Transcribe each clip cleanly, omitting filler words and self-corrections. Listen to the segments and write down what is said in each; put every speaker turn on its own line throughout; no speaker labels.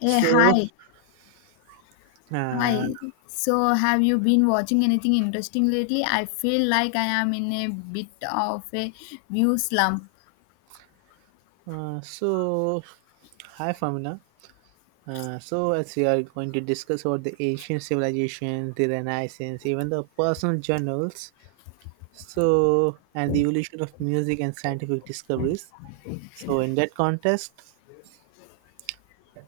Hey,
So,
hi.
uh,
Hi. So, have you been watching anything interesting lately? I feel like I am in a bit of a view slump.
so hi, Famina. So, as we are going to discuss about the ancient civilizations, the Renaissance, even the personal journals, and the evolution of music and scientific discoveries. So, in that context,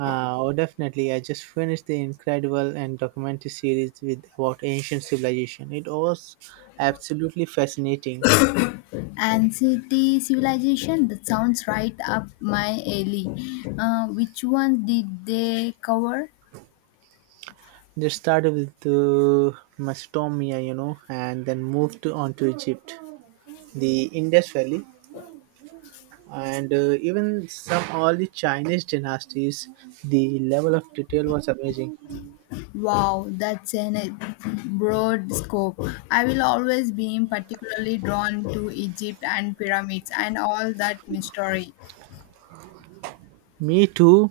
oh, definitely, I just finished the incredible and documentary series with about ancient civilization. It was absolutely fascinating.
And civilization, that sounds right up my alley. Which one did they cover?
They started with Macedonia, you know, and then moved on to Egypt, the Indus Valley, and even some all the Chinese dynasties. The level of detail was amazing.
Wow, that's an a broad scope. I will always be particularly drawn to Egypt and pyramids and all that mystery.
Me too.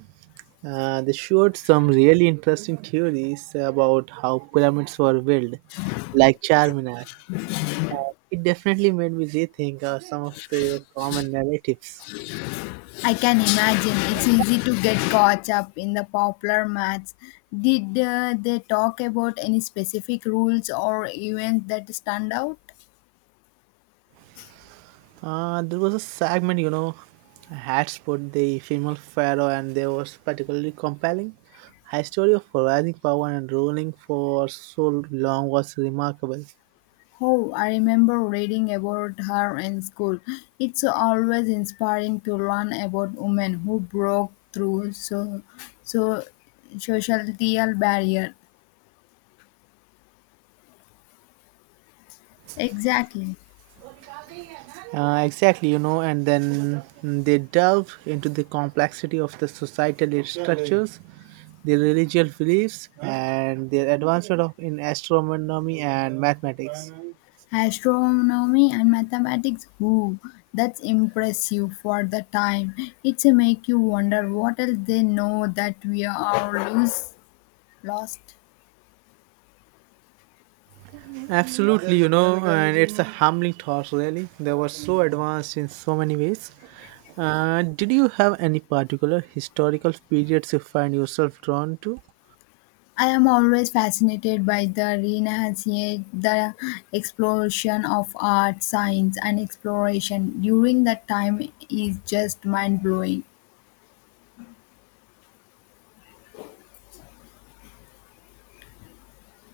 They showed some really interesting theories about how pyramids were built, like Charminar. It definitely made me rethink some of the common narratives.
I can imagine it's easy to get caught up in the popular maths. Did they talk about any specific rules or events that stand out?
There was a segment, you know, had put the female pharaoh, and they was particularly compelling. Her story of rising power and ruling for so long was remarkable.
Oh, I remember reading about her in school. It's always inspiring to learn about women who broke through so societal barrier. Exactly.
Exactly, you know, and then they delve into the complexity of the societal structures, their religious beliefs, and their advancement of in astronomy and mathematics.
Astronomy and mathematics, whoo, that's impressive for the time. It's make you wonder what else they know that we are lost.
Absolutely, you know, and it's a humbling thought, really. They were so advanced in so many ways. Did you have any particular historical periods you find yourself drawn to?
I am always fascinated by the renaissance, the explosion of art, science, and exploration during that time is just mind blowing.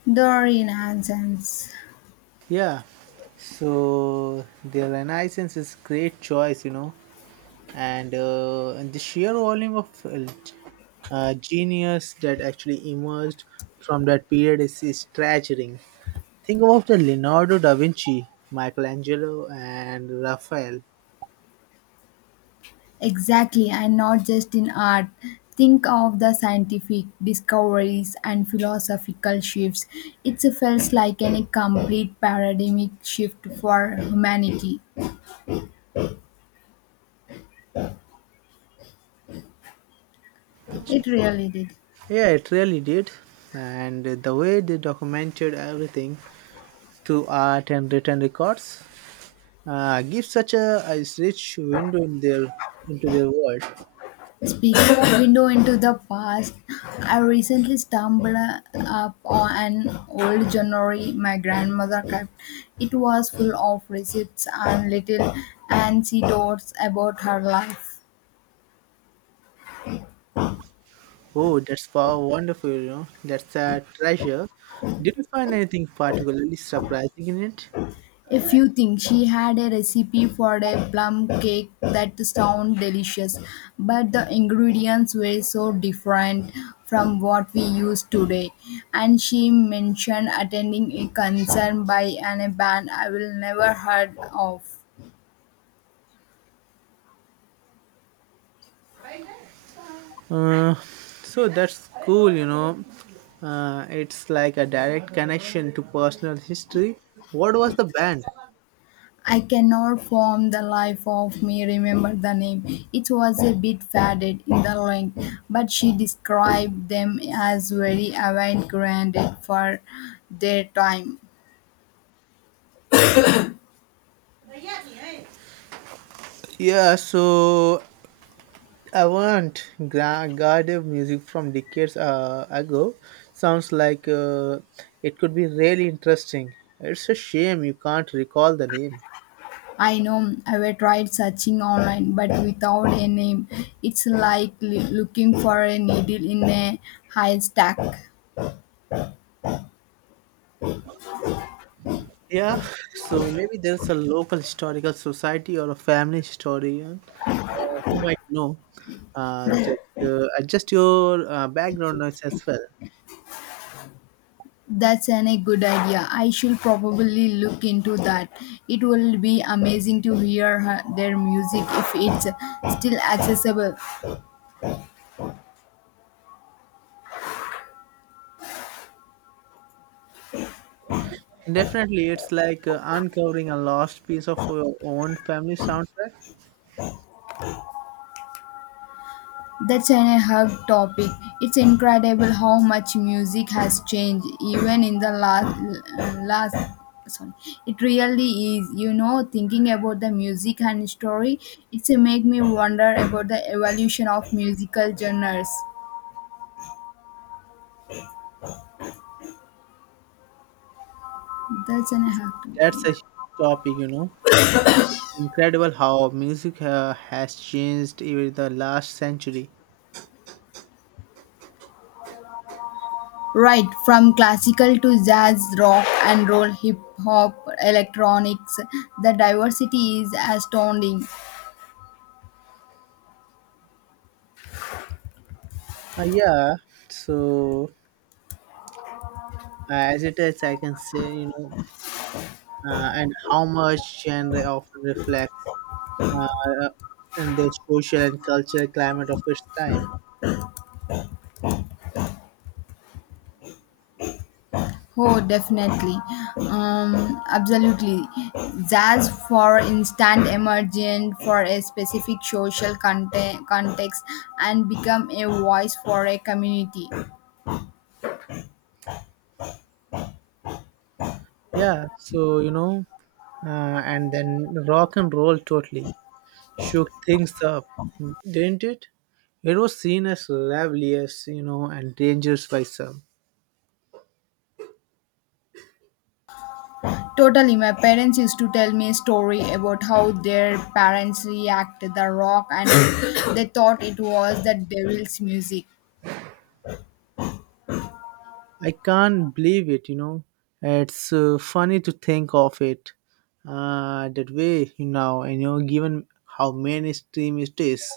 The renaissance.
Yeah, so the Renaissance is great choice, you know, and the sheer volume of genius that actually emerged from that period is staggering. Think about the Leonardo da Vinci, Michelangelo, and Raphael.
Exactly, and not just in art. Think of the scientific discoveries and philosophical shifts. It felt like an complete paradigmic shift for humanity. It really did.
Yeah, it really did. And the way they documented everything through art and written records gives such a rich window in their into their world.
Speaking of window into the past, I recently stumbled up on an old journal my grandmother kept. It was full of receipts and little anecdotes about her life.
Oh, that's wow, wonderful, you know. That's a treasure. Did you find anything particularly surprising in it?
If you think she had a recipe for a plum cake that sounded delicious, but the ingredients were so different from what we use today. And she mentioned attending a concert by an band I will never heard of.
Uh, so that's cool, you know. It's like a direct connection to personal history. What was the band?
I cannot form the life of me remember the name. It was a bit faded in the length, but she described them as very avant-garde for their time.
Yeah, so avant garde music from decades ago sounds like it could be really interesting. It's a shame you can't recall the name.
I know I've tried searching online, but without a name, it's like looking for a needle in a haystack.
Yeah, so maybe there's a local historical society or a family historian who might know. Just adjust your background noise as well.
That's an, a good idea. I should probably look into that. It will be amazing to hear her, their music if it's still accessible.
Definitely, it's like uncovering a lost piece of your own family soundtrack.
That's an hug topic. It's incredible how much music has changed, even in the last. Sorry, it really is. You know, thinking about the music and story, it's make me wonder about the evolution of musical genres. That's an hug
That's a
topic.
huge topic, you know. Incredible how music has changed even the last century.
Right, from classical to jazz, rock and roll, hip hop, electronics, the diversity is astounding.
Uh, yeah, so as it is, I can say, you know, and how much genre often reflects uh, and the social and cultural climate of its time.
Oh, definitely. Absolutely. Jazz, for instance, emerged for a specific context and become a voice for a community.
Yeah, so, you know, and then rock and roll totally shook things up, didn't it? It was seen as rebellious, you know, and dangerous by some.
Totally, my parents used to tell me a story about how their parents reacted the rock and they thought it was the devil's music.
I can't believe it, you know. It's funny to think of it that way you now, you know, given how mainstream it is.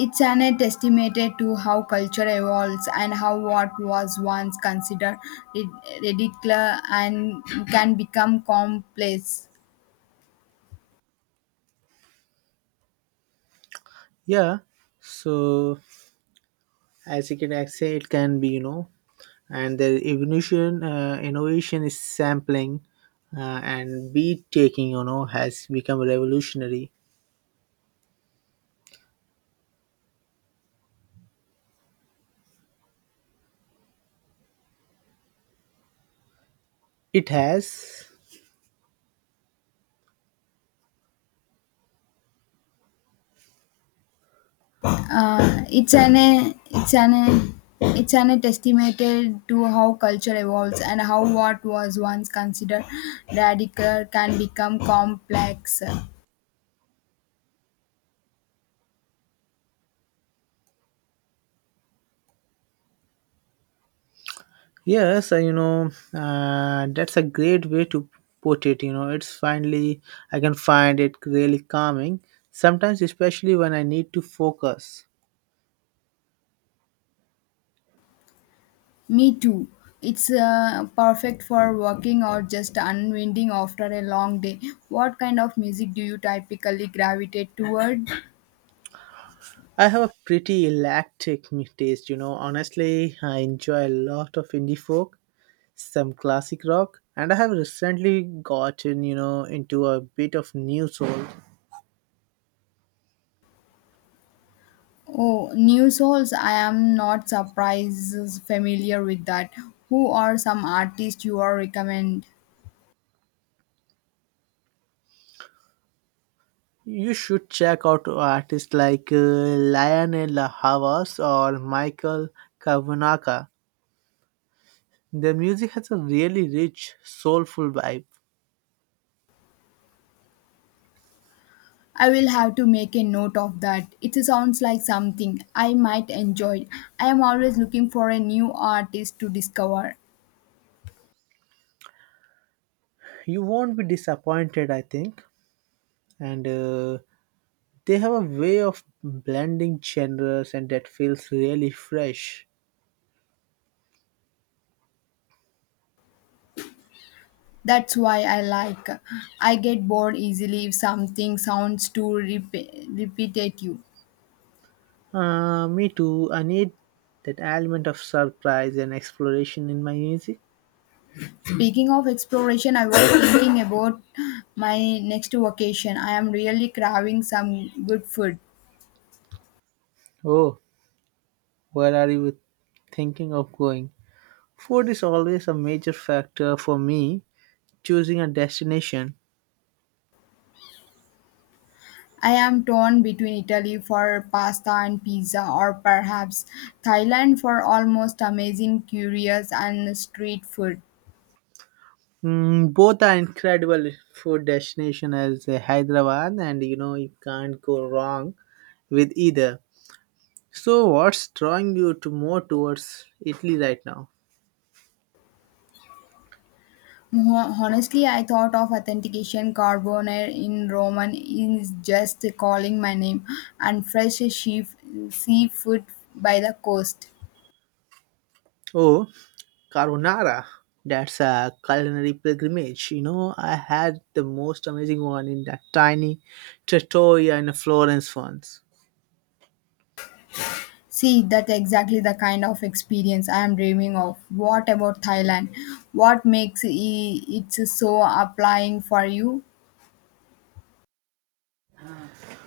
It's an testament to how culture evolves and how what was once considered rid- ridiculous and can become complex.
Yeah, so as you can I say, it can be, you know, and the evolution, innovation is sampling and beat taking, you know, has become revolutionary. It has.
Uh, it's an it's an it's an testament to how culture evolves and how what was once considered radical can become complex.
Yes, you know, that's a great way to put it. You know, it's finally, I can find it really calming, sometimes, especially when I need to focus.
Me too. It's perfect for working or just unwinding after a long day. What kind of music do you typically gravitate toward?
I have a pretty taste, you know. Honestly, I enjoy a lot of indie folk, some classic rock, and I have recently gotten, you know, into a bit of new soul.
Oh, new souls. I am not surprised familiar with that. Who are some artists you are recommend?
You should check out artists like Lionel Havas or Michael Kavanagh. Their music has a really rich, soulful vibe.
I will have to make a note of that. It sounds like something I might enjoy. I am always looking for a new artist to discover.
You won't be disappointed, I think. And they have a way of blending genres, and that feels really fresh.
That's why I like. I get bored easily if something sounds too repetitive.
Me too. I need that element of surprise and exploration in my music.
Speaking of exploration, I was thinking about my next vacation. I am really craving some good food.
Oh, where are you thinking of going? Food is always a major factor for me choosing a destination.
I am torn between Italy for pasta and pizza, or perhaps Thailand for almost amazing, curious, and street food.
Mm, both are incredible food destination as Hyderabad, and you know you can't go wrong with either. So, what's drawing you to more towards Italy right now?
Honestly, I thought of authentication carbonare in Roman is just calling my name and fresh sheaf, seafood by the coast.
Oh, carbonara. That's a culinary pilgrimage. You know, I had the most amazing one in that tiny trattoria in Florence once.
See, that's exactly the kind of experience I am dreaming of. What about Thailand? What makes it so applying for you?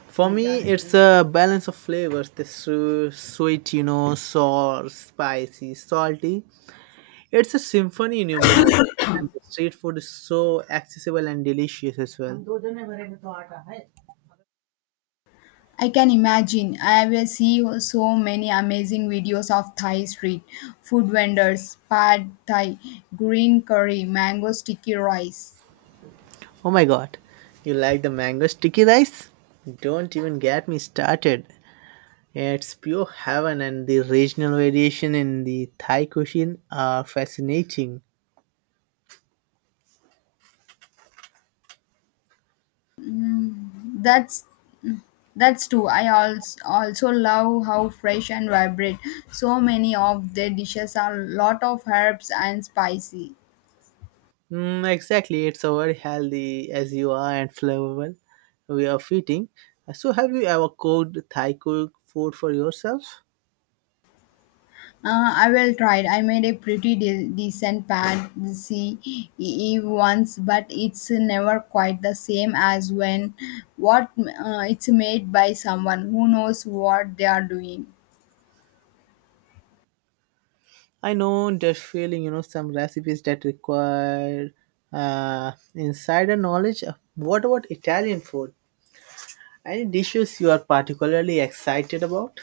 For me, it's a balance of flavors: the sweet, you know, sour, spicy, salty, it's a symphony in your mouth, and the street food is so accessible and delicious as well.
I can imagine. I will see so many amazing videos of Thai street food vendors, pad Thai, green curry, mango sticky rice.
Oh my god, you like the mango sticky rice? Don't even get me started. It's pure heaven, and the regional variation in the Thai cuisine are fascinating.
That's That's true. I also love how fresh and vibrant so many of their dishes are. Lot of herbs and spicy.
Mm, exactly, it's so very healthy as you are and flavorful. We are feeding. So, have you ever cooked Thai cook food for yourself?
I will try it. I made a pretty decent pad see once, but it's never quite the same as when what it's made by someone who knows what they are doing.
I know that feeling, you know, some recipes that require insider knowledge. What about Italian food? Any dishes you are particularly excited about?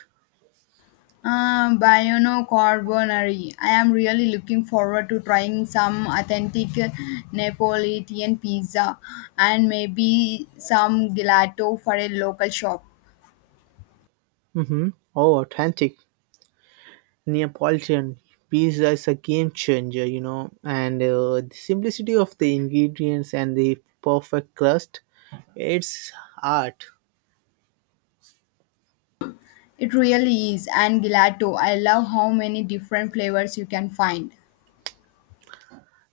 Biono Carbonari. I am really looking forward to trying some authentic Neapolitan pizza and maybe some gelato for a local shop.
Mm-hmm. Oh, authentic Neapolitan pizza is a game changer, you know, and the simplicity of the ingredients and the perfect crust, it's art.
It really is, and gelato. I love how many different flavors you can find.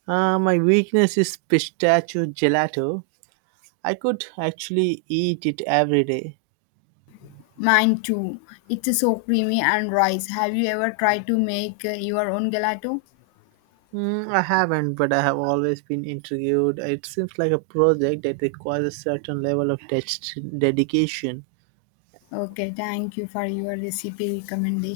My weakness is pistachio gelato. I could actually eat it every day.
Mine too. It's so creamy and rice. Have you ever tried to make your own gelato?
Mm, I haven't, but I have always been intrigued. It seems like a project that requires a certain level of dedication.
Okay, thank you for your recipe recommendation.